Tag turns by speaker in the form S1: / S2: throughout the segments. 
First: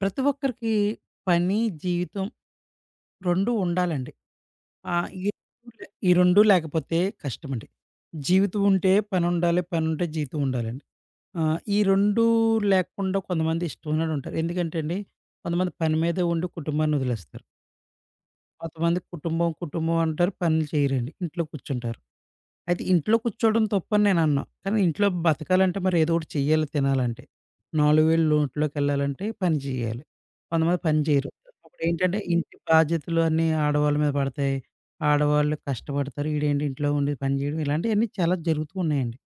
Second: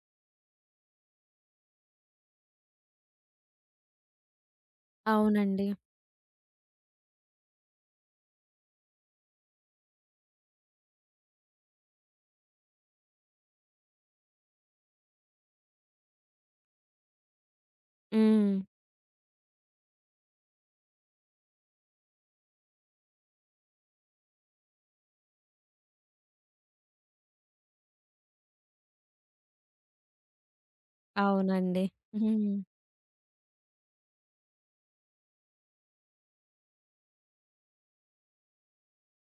S1: ప్రతి ఒక్కరికి పని, జీవితం 2 ఉండాలండి. ఈ
S2: అవునండి.
S1: 2 లే ఈ 2 లేకపోతే కష్టమండి. జీవితం ఉంటే పనుండాలి, పనుంటే జీవితం ఉండాలండి. ఈ 2 లేకుండా కొంతమంది ఇష్టమైనోడుంటారు. ఎందుకంటే అండి, కొంతమంది పని మీదే ఉండి కుటుంబాన్ని వదిలేస్తారు.
S2: హ్మ్.
S1: కొంతమంది కుటుంబం, కుటుంబం అంటారు. పనులు చేయరండి. ఇంట్లో కూర్చుంటారు. అయితే ఇంట్లో కూర్చోవడం తప్పని నేననను. కానీ ఇంట్లో బతకాలంటే మరి ఏదో ఒకటి చెయ్యాలి తినాలంటే. 4 వేళ్ళు నోట్లోకెళ్ళాలంటే పని చేయాలి. కొంతమంది పని చేయరు.
S2: అవునండి.
S1: అప్పుడేంటంటే
S2: హ్మ్.
S1: ఇంటి బాధ్యతలు అన్నీ ఆడవాళ్ళ మీద పడతాయి. ఆడవాళ్ళు కష్టపడతారు. ఈడేంటి ఇంట్లో ఉండి పని చేయడం ఇలాంటియన్నీ చాలా జరుగుతూ ఉన్నాయండి.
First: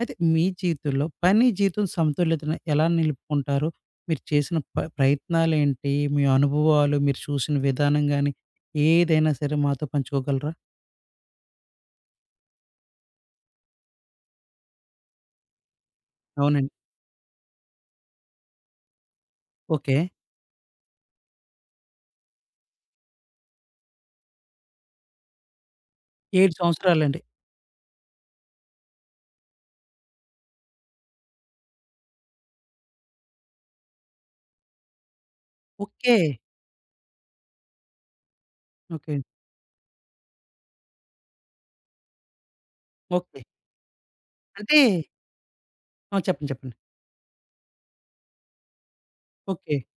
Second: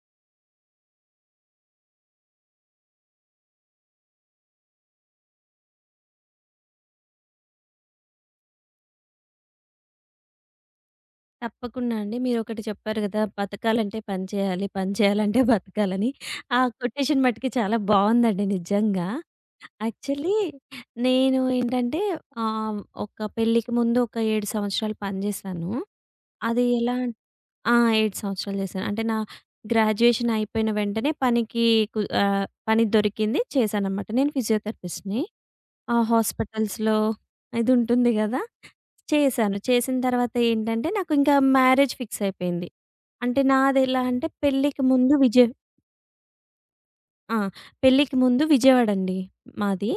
S1: అయితే మీ జీవితంలో పని, జీవితం సమతుల్యతను ఎలా నిలుపుకుంటారు? మీరు చేసిన ప్రయత్నాలేంటి? మీ అనుభవాలు, మీరు చూసిన విధానం గాని ఏదైనా సరే మాతో పంచుకోగలరా?
S2: తప్పకుండా అండి. మీరొకటి చెప్పారు గదా! బతకాలంటే పని చేయాలి, పని చేయాలంటే బతకాలని. ఆ
S1: అవునండి.
S2: కొటేషన్ మట్టుకి చాలా బావుందండి నిజంగా.
S1: ఓకే.
S2: యాక్చువల్లీ నేను ఏంటంటే ఒక పెళ్ళికి ముందు ఒక 7 సంవత్సరాలు పని జేశాను.
S1: 7
S2: అది ఎలా అం-
S1: సంవత్సరాలండి.
S2: ఆ! 7 సంవత్సరాలు జేశాను. అంటే నా గ్రాడ్యుయేషన్ అయిపోయిన వెంటనే పనికి పని దొరికింది చేశాననమాట. నేను ఫిజియోథెరపిస్ట్‌ని. ఆ
S1: ఓకే.
S2: హాస్పిటల్స్‌లో ఇదుంటుంది గదా!
S1: ఓకే.
S2: చేశాను. చేసిన తర్వాత ఏంటంటే, నాకు ఇంకా మ్యారేజ్ ఫిక్స్ అయిపోయింది.
S1: ఓకే.
S2: అంటే నాదెలా అంటే
S1: అంటే
S2: పెళ్ళికి ముందు విజయ్
S1: ఆ! చెప్పండి. చెప్పండి.
S2: ఆ! పెళ్ళికి ముందు విజయవాడండి
S1: ఓకే.
S2: మాది.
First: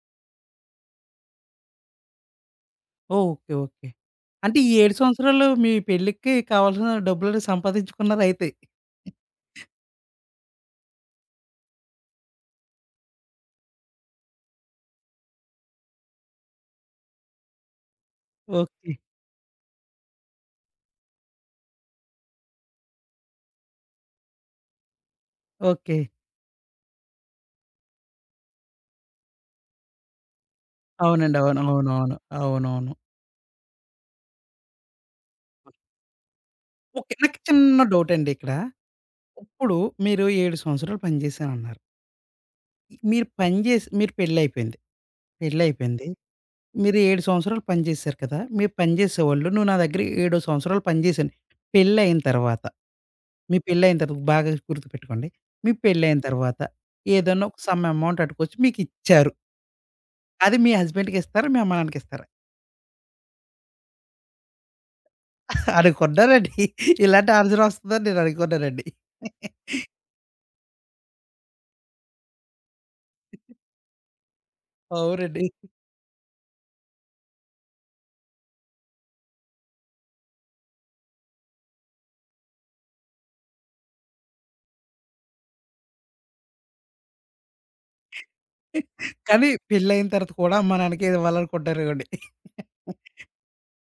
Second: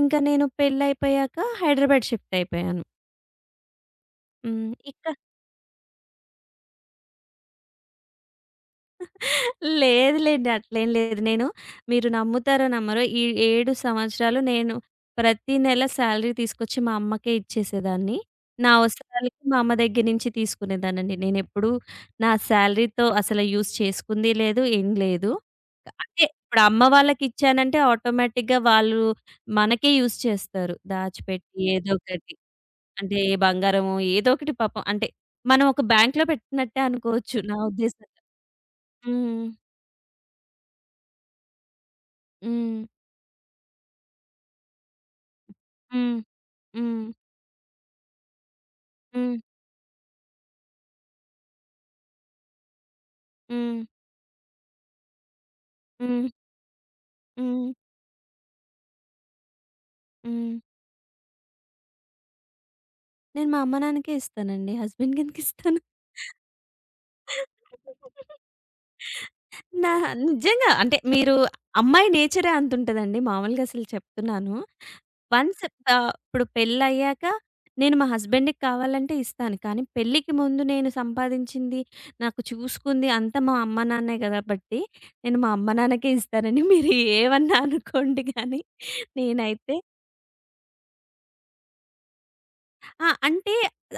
S2: ఇంకా నేను పెళ్ళైపోయాక హైదరాబాద్ షిఫ్ట్ అయిపోయాను.
S1: ఓకే. ఓకే. అంటే ఈ
S2: హ్మ్.
S1: 7 సంవత్సరాలు మీ పెళ్ళికి కావాల్సిన డబ్బులు సంపాదించుకున్నారయితే.
S2: లేదు లేండి. అట్లేం లేదు. మీరు నమ్ముతారో నమ్మరో ఈ 7 సంవత్సరాలు నేను ప్రతి నెల సాలరీ తీసుకొచ్చి మా అమ్మకే ఇచ్చేసేదాన్ని. నా
S1: ఓకే.
S2: అవసరాలకి మా అమ్మ దగ్గర నుంచి తీసుకునేదాన్నండి. నేనెప్పుడూ నా సాలరీతో అసలు యూజ్ చేసుకుంది లేదు. ఏం లేదు.
S1: ఓకే.
S2: అంటే ఇప్పుడు అమ్మ వాళ్ళకిచ్చానంటే ఆటోమేటిక్‌గా వాళ్ళు మనకే యూజ్ చేస్తారు.
S1: అవునండి.
S2: దాచిపెట్టి
S1: అవును.
S2: ఏదో
S1: అవునవును.
S2: ఒకటి.
S1: అవునవును.
S2: అంటే బంగారమో ఏదో ఒకటి పాపం అంటే మనం ఒక బ్యాంక్‌లో పెట్టినట్టే
S1: ఓకే.
S2: అనుకోవచ్చు
S1: నాకు
S2: నా
S1: చిన్న
S2: ఉద్దేశంలో.
S1: డౌటండి ఇక్కడ.
S2: హ్మ్.
S1: ఇప్పుడు మీరు 7 సంవత్సరాలు పనిచేశానన్నారు.
S2: హ్మ్.
S1: మీరు పని చేసి మీరు పెళ్ళయిపోయింది. పెళ్ళయిపోయింది.
S2: హ్మ్.
S1: మీరు
S2: హ్మ్.
S1: 7 సంవత్సరాలు పని చేశారు కదా! మీరు పని
S2: హ్మ్.
S1: చేసేవాళ్ళు. నువ్వు నా దగ్గర 7 సంవత్సరాలు పని చేశాను. పెళ్ళయిన తర్వాత, మీ
S2: హ్మ్.
S1: పెళ్ళయిన తర్వాత బాగా గుర్తుపెట్టుకోండి. మీ పెళ్ళయిన
S2: హ్మ్.
S1: తర్వాత ఏదన్నా ఒక
S2: హ్మ్.
S1: సమ్ అమౌంట్ అట్టుకొచ్చి మీకిచ్చారు.
S2: హ్మ్.
S1: అది మీ హస్బెండ్‌కి ఇస్తారా? మీ అమ్మ నాన్నకి ఇస్తారా?
S2: నేను మా అమ్మ నాన్నకే ఇస్తానండి. హస్బెండ్‌కెందుకు ఇస్తాను?
S1: అనుకున్నానండి. ఇలాంటి ఆన్సర్ వస్తదని నేను అనుకున్నానండి.
S2: నా నిజంగా అంటే అమ్మాయి నేచరే అంతుంటదండి. మామూలుగా అసలు చెప్తున్నాను.
S1: అవునండి.
S2: వన్స్ ఇప్పుడు పెళ్ళయ్యాక నేను మా హస్బెండ్‌కి కావాలంటే ఇస్తాను. కానీ పెళ్ళికి ముందు నేను సంపాదించింది, నాకు చూసుకుంది అంతా మా అమ్మ నాన్నే కాబట్టి నేను మా అమ్మ నాన్నకే ఇస్తానని మీరు ఏమన్నా అనుకోండి కానీ
S1: కానీ
S2: నేనైతే.
S1: పెళ్ళయిన తర్వాత కూడా అమ్మ నాన్నకే ఇవ్వాలనుకుంటారేమోండి.
S2: అంటే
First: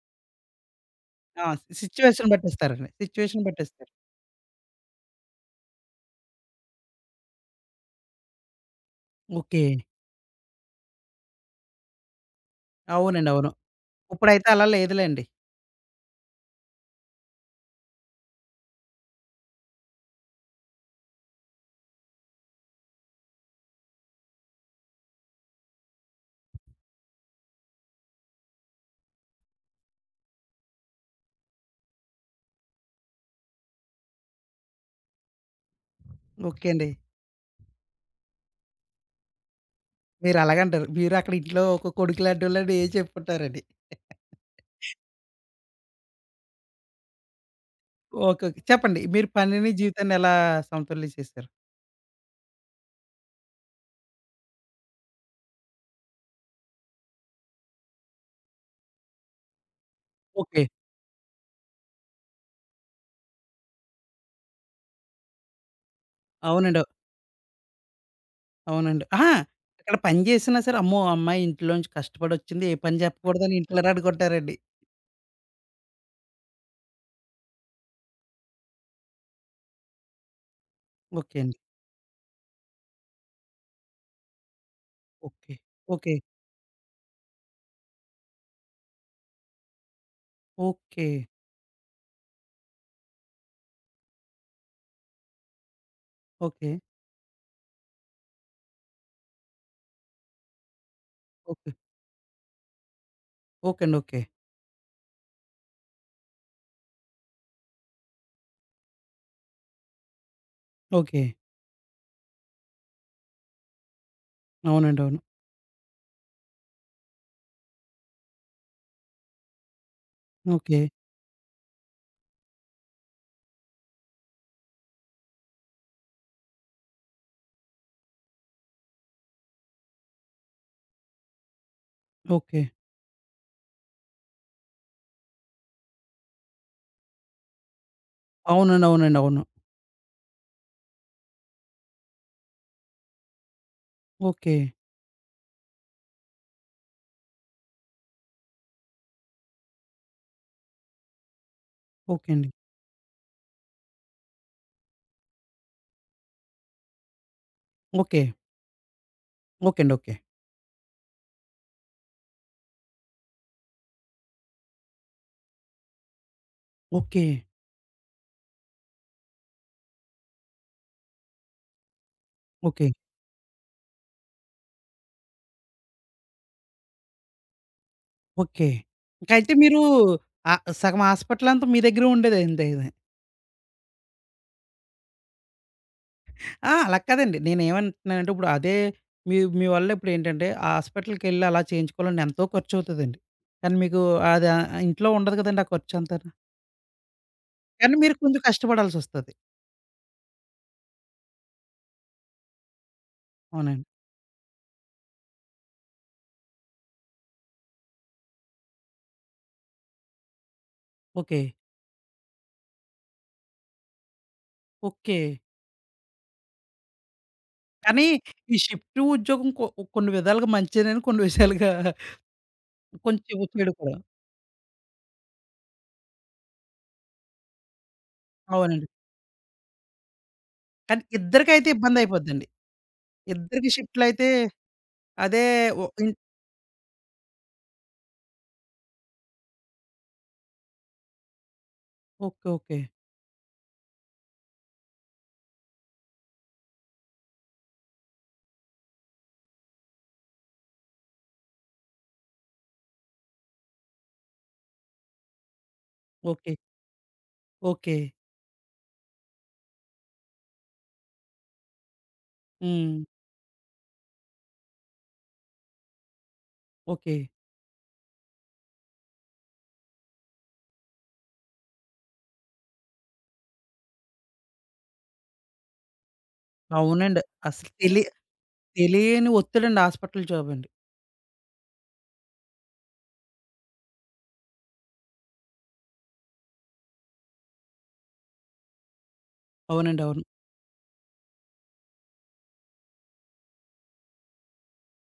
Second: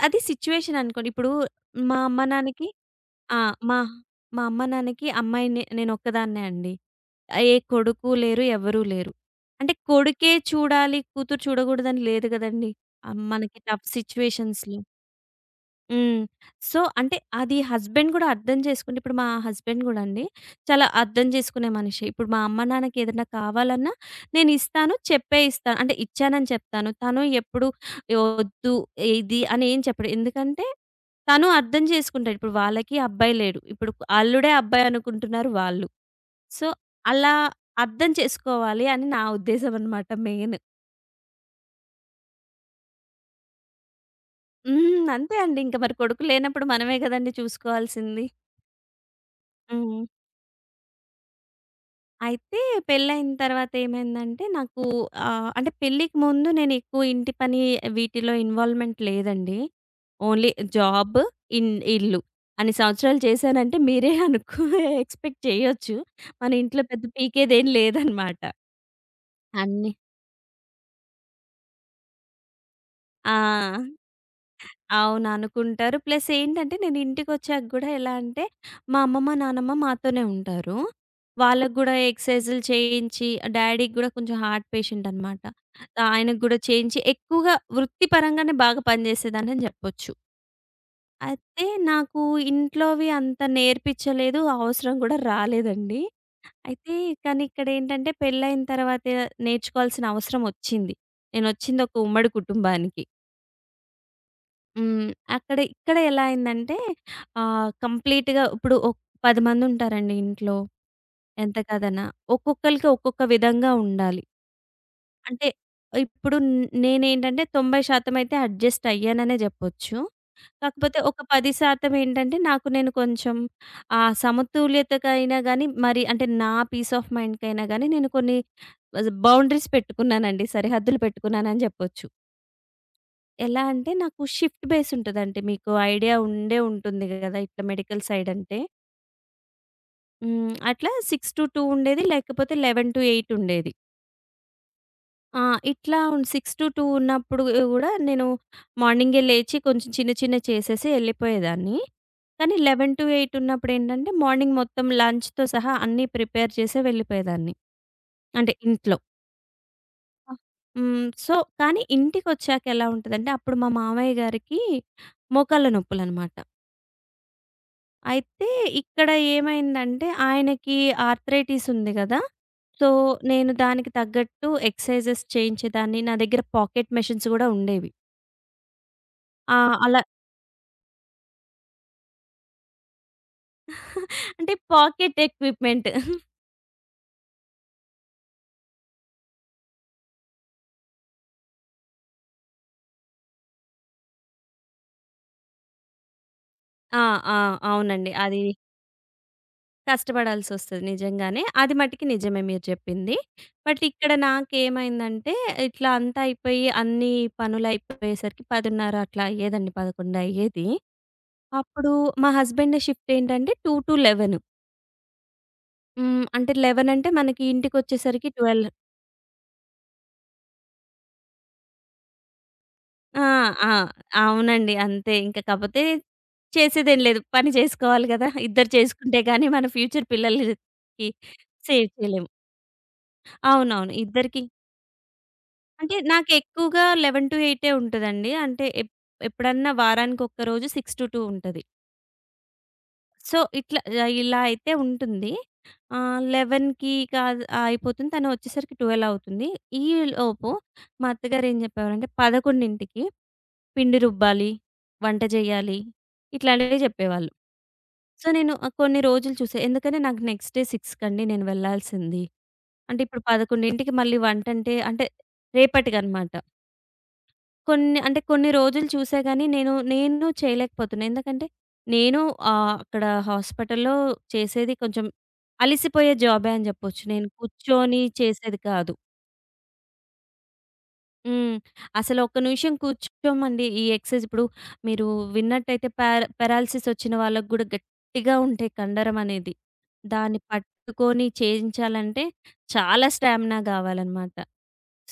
S2: అది సిట్యుయేషన్ అనుకోండి. ఇప్పుడు
S1: ఆ!
S2: మా అమ్మ,
S1: సిట్యుయేషన్
S2: నాన్నకి
S1: బట్టిస్తారండి.
S2: ఆ!
S1: సిట్యుయేషన్
S2: మా
S1: బట్టిస్తారు.
S2: మా అమ్మ, నాన్నకి అమ్మాయిని నేనొక్కదాన్నే అండి. ఏ కొడుకు లేరు, ఎవ్వరూ లేరు.
S1: ఓకే.
S2: అంటే కొడుకే చూడాలి, కూతురు చూడకూడదని లేదు గదండీ!
S1: అవునండి. అవును.
S2: మనకి టఫ్
S1: ఇప్పుడైతే అలా
S2: సిట్యుయేషన్స్‌లో.
S1: లేదులెండి.
S2: హ్మ్. సో, అంటే అది హస్బెండ్ గూడా అర్థం చేసుకుంటే ఇప్పుడు మా హస్బెండ్ గూడా అండి చాలా అర్థం చేసుకునే మనిషి. ఇప్పుడు మా అమ్మ, నాన్నకి ఏదన్నా కావాలన్నా నేనిస్తాను. చెప్పే ఇస్తాను. అంటే ఇచ్చానని చెప్తాను. తను ఎప్పుడు ఒద్దు ఇది అని ఏం చెప్పడు. ఎందుకంటే తను అర్థం చేసుకుంటాడు. ఇప్పుడు వాళ్ళకి అబ్బాయి లేడు. ఇప్పుడు అల్లుడే అబ్బాయి అనుకుంటున్నారు వాళ్ళు. సో,
S1: ఓకే అండి.
S2: అలా అర్థం చేసుకోవాలి అని నా ఉద్దేశం అన్నమాట
S1: మీరు
S2: మెయిన్.
S1: అలాగంటారు. మీరు అక్కడ ఇంట్లో ఒక కొడుకులాంటోళ్ళని ఏం చెప్పుంటారండి.
S2: హ్మ్. అంతే అండి. ఇంక మరి కొడుకు లేనప్పుడు మనమే గదండీ చూసుకోవాల్సింది.
S1: ఓకే. ఓకే. చెప్పండి. మీరు పనిని
S2: హ్మ్.
S1: జీవితాన్ని ఎలా సమతుల్యం చేశారు?
S2: అయితే పెళ్ళైన తర్వాత ఏమైందంటే నాకు అంటే పెళ్ళికి ముందు నేను ఎక్కువ ఇంటి పని వీటిలో ఇన్వాల్వ్‌మెంట్ లేదండి. Only
S1: okay.
S2: జాబ్, ఇన్ ఇల్లు. అన్ని సంవత్సరాలు చేశానంటే మీరే అనుకో ఎక్స్‌పెక్ట్ చేయొచ్చు. మన
S1: అవునండి.
S2: ఇంట్లో పెద్ద పీకేదేం లేదనమాట.
S1: అవునండి. అహా!
S2: అన్ని
S1: ఇక్కడ పని చేసినా సరే, అమ్మో! అమ్మాయి ఇంట్లోంచి కష్టపడొచ్చింది. ఏ పని
S2: ఆ!
S1: చెప్పకూడదని ఇంట్లో రడగొట్టారండి.
S2: అవును. అనుకుంటారు. ప్లస్ ఏంటంటే నేను ఇంటికొచ్చాక గూడా ఎలా అంటే, మా అమ్మమ్మ, నానమ్మ మాతోనే ఉంటారు.
S1: ఓకే అండి.
S2: వాళ్ళకి గూడా ఎక్సర్‌సైజులు చేయించి, డ్యాడీకి గూడా కొంచెం హార్ట్ పేషెంట్ అనమాట.
S1: ఓకే. ఓకే.
S2: ఆయనకి గూడా చేయించి ఎక్కువగా వృత్తిపరంగానే బాగా పనిజేసేదాన్నని జెప్పొచ్చు.
S1: ఓకే.
S2: అయితే నాకు ఇంట్లోవి అంత నేర్పించలేదు. అవసరం గూడా రాలేదండి.
S1: ఓకే.
S2: అయితే కానీ ఇక్కడేంటంటే పెళ్లయిన తర్వాతే నేర్చుకోవాల్సిన అవసరం ఒచ్చింది.
S1: ఓకే.
S2: నేనొచ్చింది ఒక ఉమ్మడి కుటుంబానికి.
S1: ఓకే అండి. ఓకే.
S2: హ్మ్. ఇక్కడ ఎలా అయిందంటే కంప్లీట్‌గా ఇప్పుడు 10 మందుంటారండి ఇంట్లో.
S1: ఓకే.
S2: ఎంత కాదన్నా. ఒక్కొక్కళ్ళకి ఒక్కొక్క విధంగా ఉండాలి.
S1: అవునండి. అవును.
S2: అంటే ఇప్పుడు నేనేంటంటే 90% అయితే అడ్జస్ట్ అయ్యాననే జెప్పొచ్చు.
S1: ఓకే.
S2: కాకపోతే ఒక 10% ఏంటంటే నాకు నేను కొంచెం ఆ సమతుల్యతకైనా గానీ, మరి అంటే నా పీస్ ఆఫ్ మైండ్‌కైనా గానీ నేను కొన్ని బౌండరీస్ పెట్టుకున్నానండి. సరిహద్దులు పెట్టుకున్నానని జెప్పొచ్చు.
S1: ఓకే.
S2: ఎలా అంటే నాకు షిఫ్ట్ బేస్ ఉంటదండి. మీకు ఐడియా ఉండే ఉంటుంది గదా! ఇట్లా మెడికల్ సైడ్ అంటే.
S1: అవునండి. అవునండి. అవును.
S2: హ్మ్. అట్లా 6-2 ఉండేది. లేకపోతే 11-8 ఉండేది.
S1: ఓకే.
S2: ఆ! ఇట్లా 6-2 ఉన్నప్పుడు గూడా నేను మార్నింగే లేచి కొంచెం చిన్న చిన్నవి చేసేసి ఎళ్ళిపోయేదాన్ని.
S1: ఓకే అండి.
S2: కానీ 11-8 ఉన్నప్పుడేంటంటే మార్నింగ్ మొత్తం లంచ్‌తో సహా అన్నీ ప్రిపేర్ చేసే వెళ్ళిపోయేదాన్ని.
S1: ఓకే.
S2: అంటే ఇంట్లో.
S1: ఓకే అండి. ఓకే.
S2: ఆ! హ్మ్. సో, కానీ ఇంటికొచ్చాక ఎలా ఉంటదంటే అప్పుడు మా మామయ్య గారికి మోకాళ్ళ నొప్పులనమాట.
S1: ఓకే.
S2: అయితే ఇక్కడ ఏమైందంటే ఆయనకి ఆర్థరైటిస్ ఉంది గదా!
S1: ఓకే.
S2: సో, నేను దానికి తగ్గట్టు ఎక్సర్సైజెస్ చేయించేదాన్ని. నా దగ్గర పాకెట్ మెషిన్స్ గూడా ఉండేవి.
S1: ఓకే. ఇంకైతే
S2: ఆ!
S1: మీరు
S2: అలా
S1: సగం హాస్పిటల్ అంతా మీ దగ్గరే ఉండేదండి ఇది.
S2: అంటే పాకెట్ ఎక్విప్‌మెంట్.
S1: ఆ! అలా కాదండి. నేనేమంటున్నానంటే ఇప్పుడు అదే మీ మీ వల్ల ఇప్పుడేంటంటే ఆ హాస్పిటల్‌కెళ్ళి అలా చేయించుకోవాలంటే ఎంతో ఖర్చవుతదండి. కానీ మీకు అది ఇంట్లో ఉండదు కదండీ ఆ ఖర్చంతాను.
S2: ఆ! ఆ!
S1: కానీ
S2: అవునండి.
S1: మీరు కొంచెం
S2: అది
S1: కష్టపడాల్సొస్తది.
S2: కష్టపడాల్సొస్తది నిజంగానే. అది మటికి నిజమే మీరు జెప్పింది. బట్
S1: అవునండి.
S2: ఇక్కడ నాకేమైందంటే ఇట్లా అంతా అయిపోయి అన్ని పనులయిపోయేసరికి 10:30 అట్లా అయ్యేదండి. 11 అయ్యేది.
S1: ఓకే.
S2: అప్పుడు మా హస్బెండ్ షిఫ్ట్ ఏంటంటే 2-11.
S1: ఓకే.
S2: హ్మ్. అంటే 11 అంటే మనకి
S1: కానీ
S2: ఇంటికొచ్చేసరికి
S1: ఈ
S2: 12.
S1: షిఫ్ట్ ఉద్యోగం కొన్ని విధాలుగా మంచిదేనండి. కొన్ని విషయాలుగా
S2: ఆ!
S1: కొంచెం
S2: ఆ!
S1: చెడు కూడా.
S2: అవునండి. అంతే. ఇంక కాపోతే చేసేదేం లేదు. పని చేసుకోవాలి గదా! ఇద్దరు
S1: అవునండి.
S2: చేసుకుంటే గానీ మన ఫ్యూచర్ పిల్లలకి
S1: కానీ ఇద్దరికైతే
S2: సేవ్ చేయలేము.
S1: ఇబ్బందయిపోద్దండి. ఇద్దరికి
S2: అవునవును.
S1: షిఫ్ట్‌లయితే
S2: ఇద్దరికి
S1: అదే ఒ
S2: అంటే
S1: ఇన్
S2: నాకెక్కువగా 11-8 ఉంటదండి. అంటే ఎప్పుడన్నా వారానికొక్కరోజు 6-2 ఉంటది.
S1: ఓకే. ఓకే.
S2: సో, ఇట్లా ఇలా అయితే ఉంటుంది. 11కి కాదు అయిపోతుంది. తను వచ్చేసరికి 12 అవుతుంది. ఈలోపు మా అత్తగారేం జెప్పేవారంటే 11కి పిండి రుబ్బాలి, వంట చేయాలి.
S1: ఓకే.
S2: ఇట్లాంటివి చెప్పేవాళ్ళు.
S1: ఓకే.
S2: సో, నేను కొన్ని రోజులు చూసా. ఎందుకంటే నాకు నెక్స్ట్ డే 6 కండి నేను వెళ్ళాల్సింది.
S1: హ్మ్.
S2: అంటే ఇప్పుడు 11కి మళ్ళీ వంటంటే అంటే రేపటికనమాట.
S1: ఓకే.
S2: కొన్ని అంటే కొన్ని రోజులు చూసా గానీ నేను చేయలేకపోతున్నా. ఎందుకంటే నేను అక్కడ హాస్పిటల్‌లో చేసేది కొంచెం అలిసిపోయే జాబే అని చెప్పొచ్చు.
S1: అవునండి.
S2: నేను
S1: అసలు
S2: కూర్చొని
S1: తెలి
S2: చేసేది కాదు.
S1: తెలియని ఒత్తిడండి హాస్పిటల్ జాబండి.
S2: హ్మ్. అసలు ఒక్క నిమిషం కూర్చోమండి. ఈ ఎక్సర్‌సైజ్ ఇప్పుడు మీరు విన్నట్టయితే పారాలిసిస్ వచ్చిన వాళ్ళకి గూడా గట్టిగా ఉంటే కండరం అనేది.
S1: అవునండి. అవును.
S2: దాన్ని పట్టుకొని చేయించాలంటే చాలా స్టామినా గావాలనమాట.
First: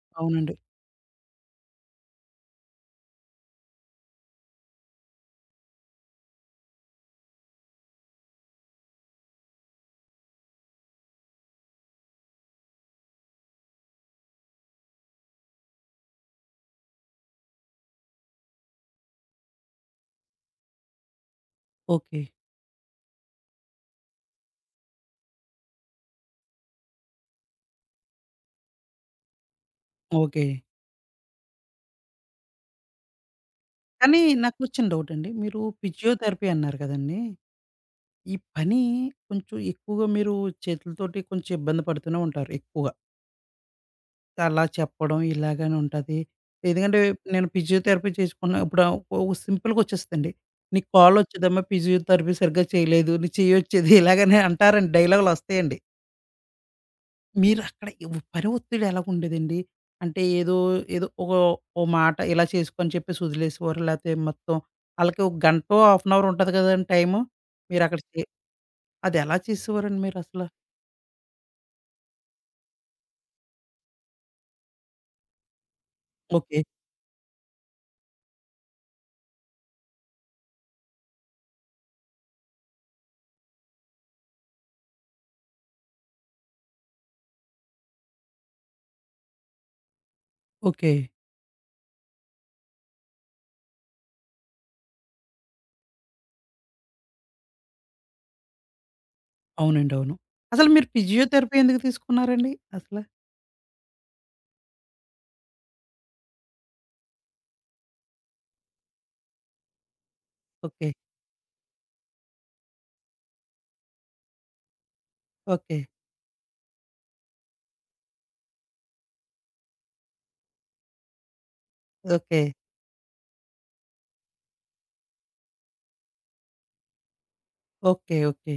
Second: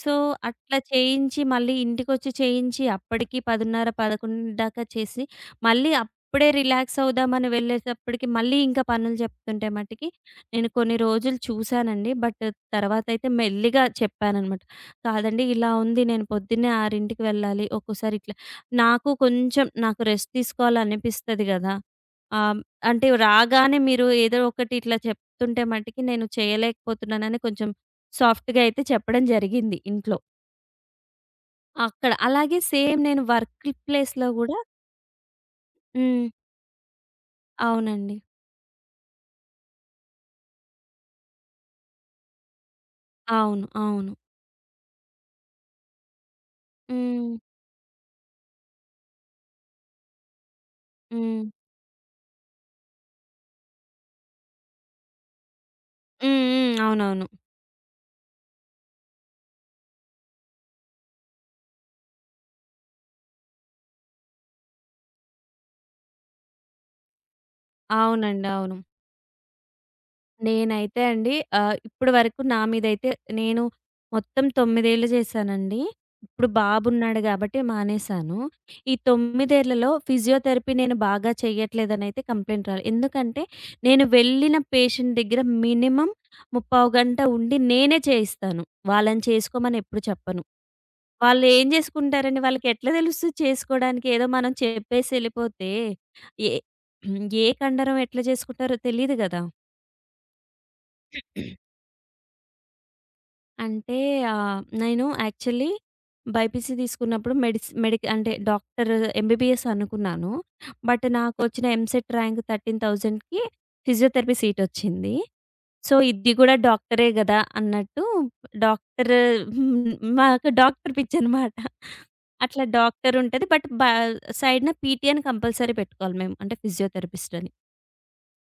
S2: సో,
S1: అవునండి.
S2: అట్లా చేయించి మళ్ళీ ఇంటికొచ్చి చేయించి అప్పటికి 10:30, 11 దాకా చేసి మళ్ళీ అప్పుడే రిలాక్స్ అవుదామని వెళ్ళేటప్పటికి మళ్ళీ ఇంకా పనులు చెప్తుంటే మటికి నేను కొన్ని రోజులు చూసానండి. బట్ తర్వాతయితే మెల్లిగా చెప్పాననమాట. కాదండి. ఇలా ఉంది. నేను పొద్దున్నే 6కి వెళ్ళాలి. ఒక్కోసారి ఇట్లా నాకు కొంచెం నాకు రెస్ట్ తీసుకోవాలనిపిస్తది గదా!
S1: ఓకే.
S2: ఆహ్, అంటే రాగానే మీరు ఏదో ఒకటి ఇట్లా చెప్తుంటే మటికి నేను చేయలేకపోతున్నానని కొంచెం సాఫ్ట్‌గా అయితే చెప్పడం జరిగింది ఇంట్లో.
S1: ఓకే.
S2: అక్కడ అలాగే సేమ్ నేను వర్క్
S1: కానీ
S2: ప్లేస్‌లో గూడా.
S1: నాకు చిన్న డౌటండి. మీరు
S2: హ్మ్.
S1: ఫిజియోథెరపీ అన్నారు కదండీ!
S2: అవునండి.
S1: ఈ పని కొంచెం ఎక్కువగా మీరు చేతులతోటి కొంచెం ఇబ్బంది పడుతూనే ఉంటారు ఎక్కువ.
S2: అవును. అవును.
S1: అలా చెప్పడం ఇలాగని ఉంటది. ఎందుకంటే
S2: హ్మ్.
S1: నేను ఫిజియోథెరపీ చేసుకున్న ఇప్పుడు ఓ సింపుల్‌గా వచ్చేస్తదండి. "నీకు
S2: హ్మ్.
S1: కాలొచ్చేదమ్మా ఫిజియోథెరపీ సరిగ్గా చేయలేదు. నీ చెయ్యొచ్చేది" ఇలాగని అంటారండి డైలాగులొస్తాయండి.
S2: హ్మ్. హ్మ్. అవునవును.
S1: మీరు అక్కడ పని ఒత్తిడి ఎలాగుండేదండి? అంటే ఏదో, ఏదో ఒక ఓ మాట ఇలా చేసుకో అని చెప్పేసి వదిలేసేవారా? లేతే మొత్తం ఆళ్ళకి ఒక గంటో, హాఫ్ అన్ అవర్ ఉంటది కదండీ టైము. మీరక్కడ చే
S2: అవునండి. అవును.
S1: అదెలా చేసేవారండి మీరసల?
S2: నేనైతే అండి ఇప్పటి వరకు నా మీదైతే నేను మొత్తం 9 ఏళ్ళు చేశానండి. ఇప్పుడు
S1: ఓకే.
S2: బాబున్నాడు గాబట్టి మానేశాను. ఈ 9 ఏళ్లలో ఫిజియోథెరపీ నేను బాగా చేయట్లేదనైతే కంప్లెయింట్ రాలే. ఎందుకంటే నేను వెళ్ళిన పేషెంట్ దగ్గర మినిమమ్ ముప్పావు గంట ఉండి నేనే చేయిస్తాను. వాళ్ళని చేసుకోమని ఎప్పుడు చెప్పను.
S1: ఓకే.
S2: వాళ్ళేం జేసుకుంటారండి? వాళ్ళకెట్లా తెలుస్తది చేసుకోడానికి? ఏదో మనం చెప్పేసి ఎళ్ళిపోతే ఏ ఏ కండరం ఎట్లా జేసుకుంటారో తెలీదు గదా!
S1: అవునండి. అవును. అసలు మీరు ఫిజియోథెరపీ ఎందుకు తీసుకున్నారండి అసల?
S2: అంటే నేను యాక్చువల్లీ బైపీసీ తీసుకున్నప్పుడు మెడిక్ అంటే డాక్టర్ ఎంబీబీఎస్ అనుకున్నాను.
S1: ఓకే.
S2: బట్ నాకొచ్చిన ఎంసెట్ ర్యాంక్ 13,000కి ఫిజియోథెరపీ సీటొచ్చింది.
S1: ఓకే.
S2: సో, ఇది గూడా డాక్టరే గదా! అన్నట్టు డాక్టర్ హ్మ్. మాకు డాక్టర్ పిచ్చనమాట.
S1: ఓకే.
S2: అట్లా డాక్టర్ ఉంటది. బట్ సైడ్‌న పీటీ అని కంపల్సరీ పెట్టుకోవాలి మేము. అంటే ఫిజియోథెరపిస్ట్ అని.
S1: ఓకే. ఓకే.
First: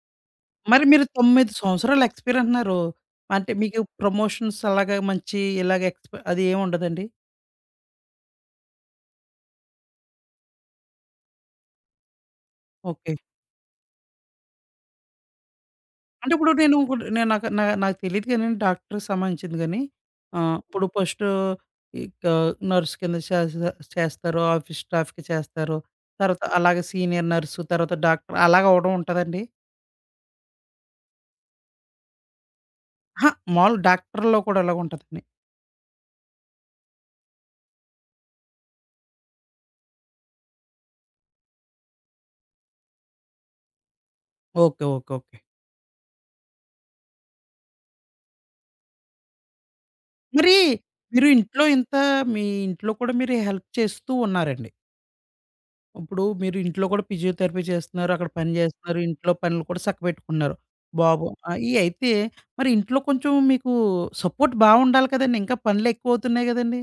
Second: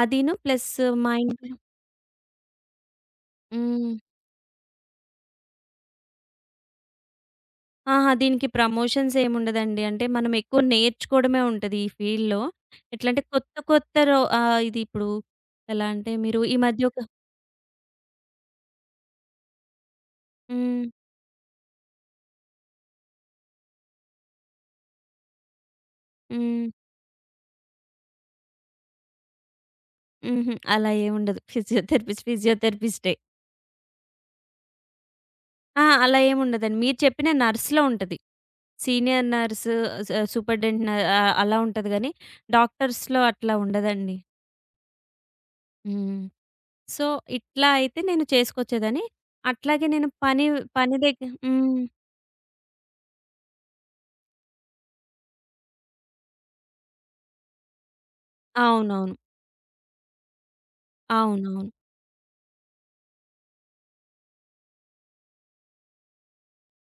S2: అదీను ప్లస్
S1: మరి మీరు
S2: మా ఇంట్లో.
S1: 9 సంవత్సరాలు ఎక్స్‌పీరియన్స్ అంటున్నారు. అంటే మీకు
S2: హ్మ్.
S1: ప్రమోషన్స్ అలాగా మంచి ఇలాగ ఎక్స్‌పీ అది ఏమి ఉండదండి?
S2: ఆహా! దీనికి ప్రమోషన్స్ ఏముండదండి. అంటే మనం ఎక్కువ నేర్చుకోవడమే ఉంటది ఈ ఫీల్డ్‌లో.
S1: ఓకే.
S2: ఎట్లంటే కొత్త కొత్త ఇది ఇప్పుడు ఎలా అంటే
S1: అంటే
S2: మీరు
S1: ఇప్పుడు
S2: ఈ
S1: నేను
S2: మధ్య ఒక.
S1: ఇంకోటి నేను నాకు నా నాకు తెలీదు కానీ డాక్టర్‌కి సంబంధించింది గాని
S2: హ్మ్.
S1: ఇప్పుడు ఫస్టు ఇక నర్స్ కింద చేస్తారు. ఆఫీస్ స్టాఫ్‌కి చేస్తారు. తర్వాత
S2: హ్మ్.
S1: అలాగే సీనియర్ నర్సు తర్వాత డాక్టర్ అలాగ అవ్వడం ఉంటదండి?
S2: హుహు. అలా ఏముండదు. ఫిజియోథెరపిస్ట్, ఫిజియోథెరపిస్టే.
S1: అహా! మాములు డాక్టర్‌లో కూడా అలాగుంటదండి.
S2: ఆ! అలా ఏముండదండి. మీరు చెప్పిన నర్స్‌లో ఉంటది. సీనియర్ నర్సు, సూపర్డెంట్ అలా ఉంటది గానీ డాక్టర్స్‌లో అట్లా ఉండదండి.
S1: ఓకే. ఓకే. ఓకే.
S2: హ్మ్. సో, ఇట్లా అయితే నేను చేసుకొచ్చేదని. అట్లాగే నేను పని
S1: మరి
S2: పని
S1: మీరు
S2: దగ్గర.
S1: ఇంట్లో
S2: హ్మ్.
S1: ఇంత మీ ఇంట్లో కూడా మీరు హెల్ప్ చేస్తూ ఉన్నారండి. ఇప్పుడు మీరు ఇంట్లో కూడా ఫిజియోథెరపీ చేస్తున్నారు. అక్కడ పని చేస్తున్నారు.
S2: అవునవును.
S1: ఇంట్లో పనులు కూడా చక్కబెట్టుకున్నారు. బాబు
S2: అవునవును.
S1: ఈ అయితే మరి ఇంట్లో కొంచెం మీకు సపోర్ట్ బావుండాలి కదండీ! ఇంకా పనులు ఎక్కువ అవుతున్నాయి గదండీ!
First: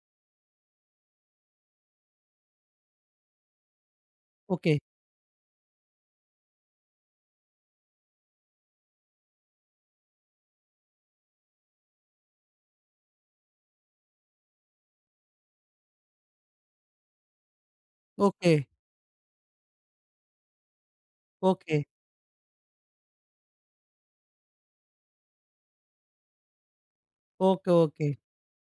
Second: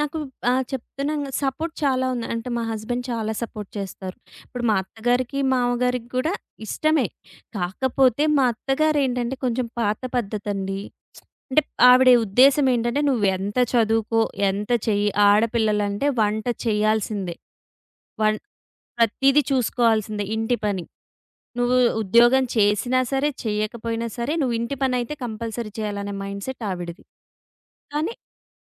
S2: నాకు చెప్తున్నాను కదా! సపోర్ట్ చాలా ఉంది. అంటే మా హస్బెండ్ చాలా సపోర్ట్ చేస్తారు. ఇప్పుడు మా
S1: ఓకే.
S2: అత్తగారికి, మామగారికి కూడా ఇష్టమే. కాకపోతే మా అత్తగారేంటంటే కొంచెం పాత పద్ధతండి. అంటే ఆవిడ ఉద్దేశ్యం ఏంటంటే, "నువ్వెంత చదువుకో, ఎంత చెయ్యి, ఆడపిల్లలంటే వంట చేయాల్సిందే. One
S1: okay.
S2: ప్రతీదీ చూసుకోవాల్సిందే ఇంటి పని. నువ్వు
S1: ఓకే.
S2: ఉద్యోగం చేసినా సరే, చేయకపోయినా సరే, నువ్వు ఇంటి పనైతే కంపల్సరీ చేయాలనే" మైండ్‌సెట్ ఆవిడది.
S1: ఓకే. ఓకే.
S2: కానీ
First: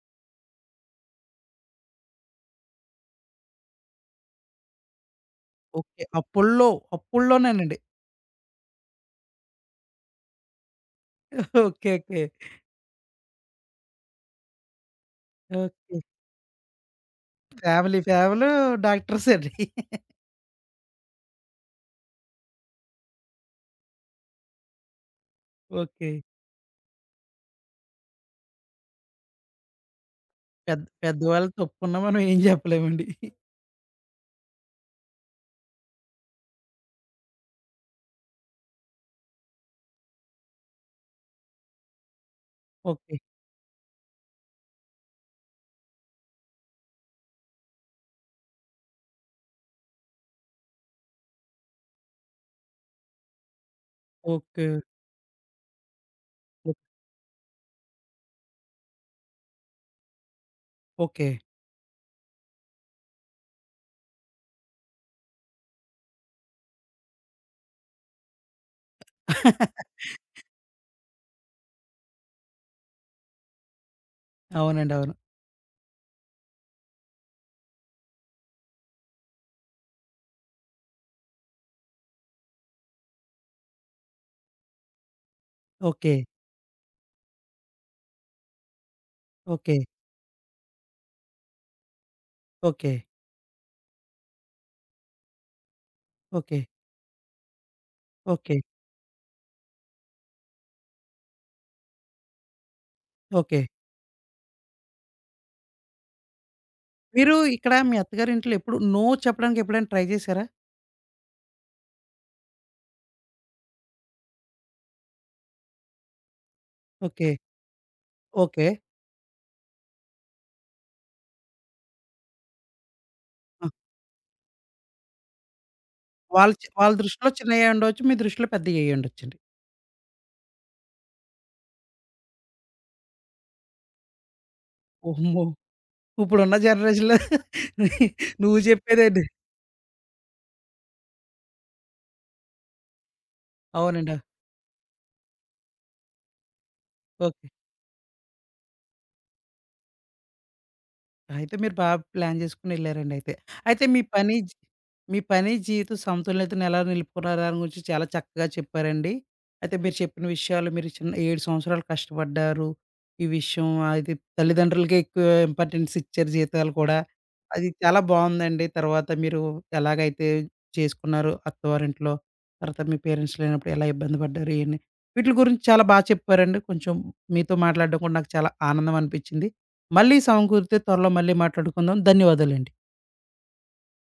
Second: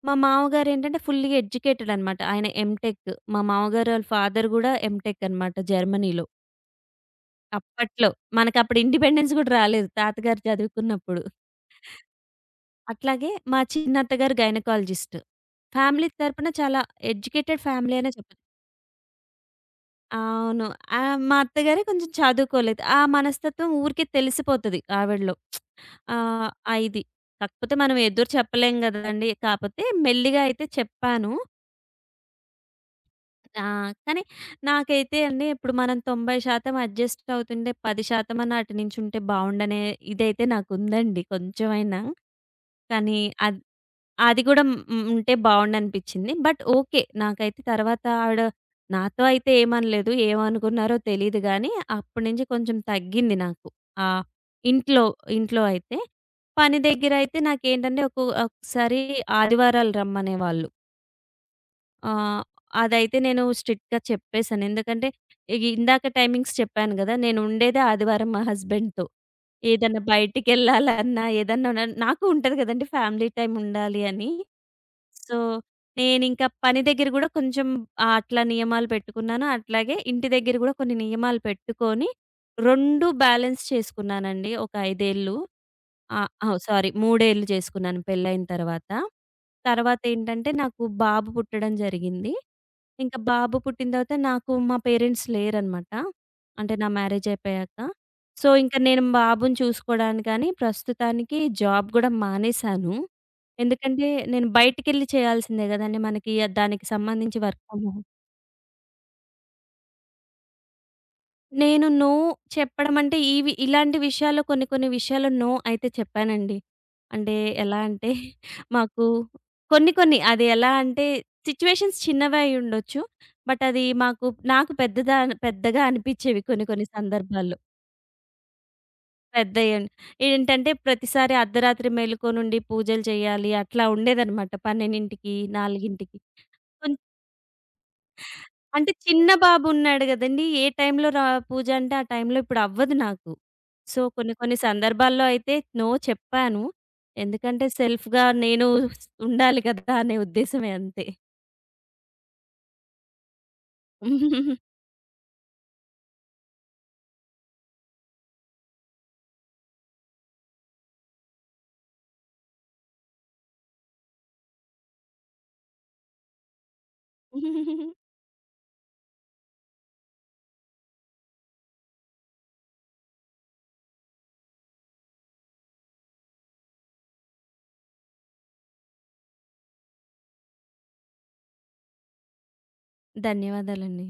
S2: మా మామగారేంటంటే ఫుల్లీ ఎడ్యుకేటెడ్ అనమాట. ఆయన ఎంటెక్. మా మామగారు ఆళ్ళ ఫాదర్ గూడా ఎంటెక్ అనమాట
S1: ఓకే.
S2: జర్మనీలో.
S1: అప్పుల్లోనేనండి.
S2: అప్పట్లో. మనకప్పుడు ఇండిపెండెన్స్ గూడా రాలేదు. తాతగారు చదువుకున్నప్పుడు.
S1: ఓకే. ఓకే.
S2: అట్లాగే మా చిన్నత్తగారు గైనకాలజిస్ట్.
S1: ఓకే.
S2: ఫ్యామిలీ తరపున చాలా ఎడ్యుకేటెడ్ ఫ్యామిలీ
S1: ఫ్యామిలీ
S2: అనే చెప్పొచ్చు.
S1: ఫేవలు డాక్టర్సండి.
S2: అవును. మా అత్తగారే కొంచెం చదువుకోలేదు. ఆ మనస్తత్వం ఊరికే తెలిసిపోతది ఆవిడలో.
S1: ఓకే.
S2: ఆ! ఇది. కాకపోతే మనం ఎదురు చెప్పలేం గదండీ! కాపోతే మెల్లిగా అయితే
S1: పెద్ద
S2: చెప్పాను.
S1: పెద్దవాళ్ళు తప్పున్నా మనం ఏం చెప్పలేమండి.
S2: ఆ! కానీ నాకైతే అండి ఇప్పుడు మనం 90% అడ్జస్ట్ అవుతుండే 10% అన్నా అటు నుంచుంటే బావుండనే ఇదైతే నాకుందండి కొంచెమైనా.
S1: ఓకే.
S2: కానీ అద్ అది కూడా ఉంటే బావుండనిపించింది. But okay. నాకైతే తర్వాత ఆవిడ నాతో అయితే ఏమనలేదు. ఏమనుకున్నారో తెలీదు గానీ అప్పటి నుంచి కొంచెం తగ్గింది నాకు. ఆహ్,
S1: ఓకే.
S2: ఇంట్లో ఇంట్లో అయితే.
S1: ఓ
S2: పని దగ్గర అయితే నాకేంటంటే ఒకసారి ఆదివారాలు రమ్మనేవాళ్ళు.
S1: ఓకే.
S2: ఆ! అదైతే నేను స్ట్రిక్ట్‌గా చెప్పేసాను. ఎందుకంటే ఇగ ఇందాక టైమింగ్స్ చెప్పాను గదా! నేను ఉండేదే ఆదివారం మా హస్బెండ్‌తో. ఏదన్నా బయటికెళ్ళాలన్నా, ఏదన్నా నాకు ఉంటది గదండీ ఫ్యామిలీ టైమ్ ఉండాలి అని.
S1: అవునండి. అవును.
S2: సో, నేనింకా పని దగ్గర గూడా కొంచెం అట్లా నియమాలు పెట్టుకున్నాను. అట్లాగే ఇంటి దగ్గర గూడా కొన్ని నియమాలు పెట్టుకొని 2 బ్యాలెన్స్ చేసుకున్నానండి. ఒక 5 ఏళ్ళు
S1: ఓకే.
S2: అహో! సారీ, 3 ఏళ్ళు చేసుకున్నాను పెళ్ళైన తర్వాత.
S1: ఓకే.
S2: తర్వాతేంటంటే నాకు బాబు పుట్టడం జరిగింది.
S1: ఓకే.
S2: ఇంకా బాబు పుట్టిన తర్వాత నాకు మా పేరెంట్స్ లేరనమాట.
S1: ఓకే.
S2: అంటే నా మ్యారేజ్ అయిపోయాక. So,
S1: okay.
S2: ఇంక నేను బాబుని చూసుకోవడానికని ప్రస్తుతానికి జాబ్ గూడా మానేశాను.
S1: ఓకే.
S2: ఎందుకంటే, నేను బయటికెళ్ళి చేయాల్సిందే గదండీ! మనకి ఆ దానికి
S1: మీరు
S2: సంబంధించి వర్క్
S1: ఇక్కడ
S2: ఫ్రమ్
S1: మీ
S2: హోమ్.
S1: అత్తగారింట్లో ఎప్పుడు నో చెప్పడానికి ఎప్పుడైనా ట్రై చేసారా?
S2: నేను నో చెప్పడం అంటే ఇవి ఇలాంటి విషయాల్లో కొన్ని కొన్ని విషయాల్లో నో అయితే చెప్పానండి.
S1: ఓకే.
S2: అంటే ఎలా అంటే
S1: ఓకే.
S2: మాకు కొన్ని కొన్ని అది ఎలా అంటే సిట్యుయేషన్స్ చిన్నవే అయ్యుండొచ్చు. బట్
S1: ఆ!
S2: అది మాకు నాకు పెద్దగా అనిపించేవి కొన్ని కొన్ని
S1: వాళ్ళ దృష్టిలో
S2: సందర్భాల్లో.
S1: చిన్నయ్యే ఉండొచ్చు. మీ దృష్టిలో పెద్దయ్యే అయ్యుండొచ్చండి.
S2: పెద్దయ్యాను. ఏంటంటే ప్రతిసారి అర్ధరాత్రి మేలుకోనుండి పూజలు చేయాలి అట్లా ఉండేదనమాట 12కి,
S1: వామ్మో!
S2: 4కి.
S1: ఇప్పుడున్న జనరేషన్‌లో నువ్వు
S2: అంటే
S1: చెప్పేదేంటి?
S2: చిన్న బాబున్నాడు గదండీ! ఏ టైంలో పూజ అంటే ఆ టైంలో ఇప్పుడవ్వదు నాకు. సో,
S1: అవునండి.
S2: కొన్ని కొన్ని సందర్భాల్లో అయితే నో చెప్పాను.
S1: ఓకే.
S2: ఎందుకంటే సెల్ఫ్‌గా నేను ఉండాలి కదా! అనే ఉద్దేశమే అంతే.
S1: అయితే మీరు బాగా ప్లాన్ చేసుకొని ఎళ్లారండి అయితే. అయితే మీ పని, జీవిత సమతుల్యతను ఎలా నిలుపుకున్నారు దాని గురించి చాలా చక్కగా చెప్పారండి. అయితే మీరు చెప్పిన విషయాలు మీరు చిన్న 7 సంవత్సరాలు కష్టపడ్డారు. ఈ విషయం అది తల్లిదండ్రులకే ఎక్కువ ఇంపార్టెన్స్ ఇచ్చారు జీతాలు కూడా. అది చాలా బావుందండి. తర్వాత మీరు ఎలాగైతే చేసుకున్నారు అత్తవారింట్లో, తర్వాత మీ పేరెంట్స్ లేనప్పుడు ఎలా ఇబ్బంది పడ్డారు ఇయన్నీ. వీటిల గురించి చాలా బా చెప్పారండి. కొంచెం మీతో మాట్లాడడం కూడా నాకు చాలా ఆనందం అనిపించింది. మళ్ళీ సమకూరితే త్వరలో మళ్ళీ మాట్లాడుకుందాం. ధన్యవాదాలండి.
S2: ధన్యవాదాలండి.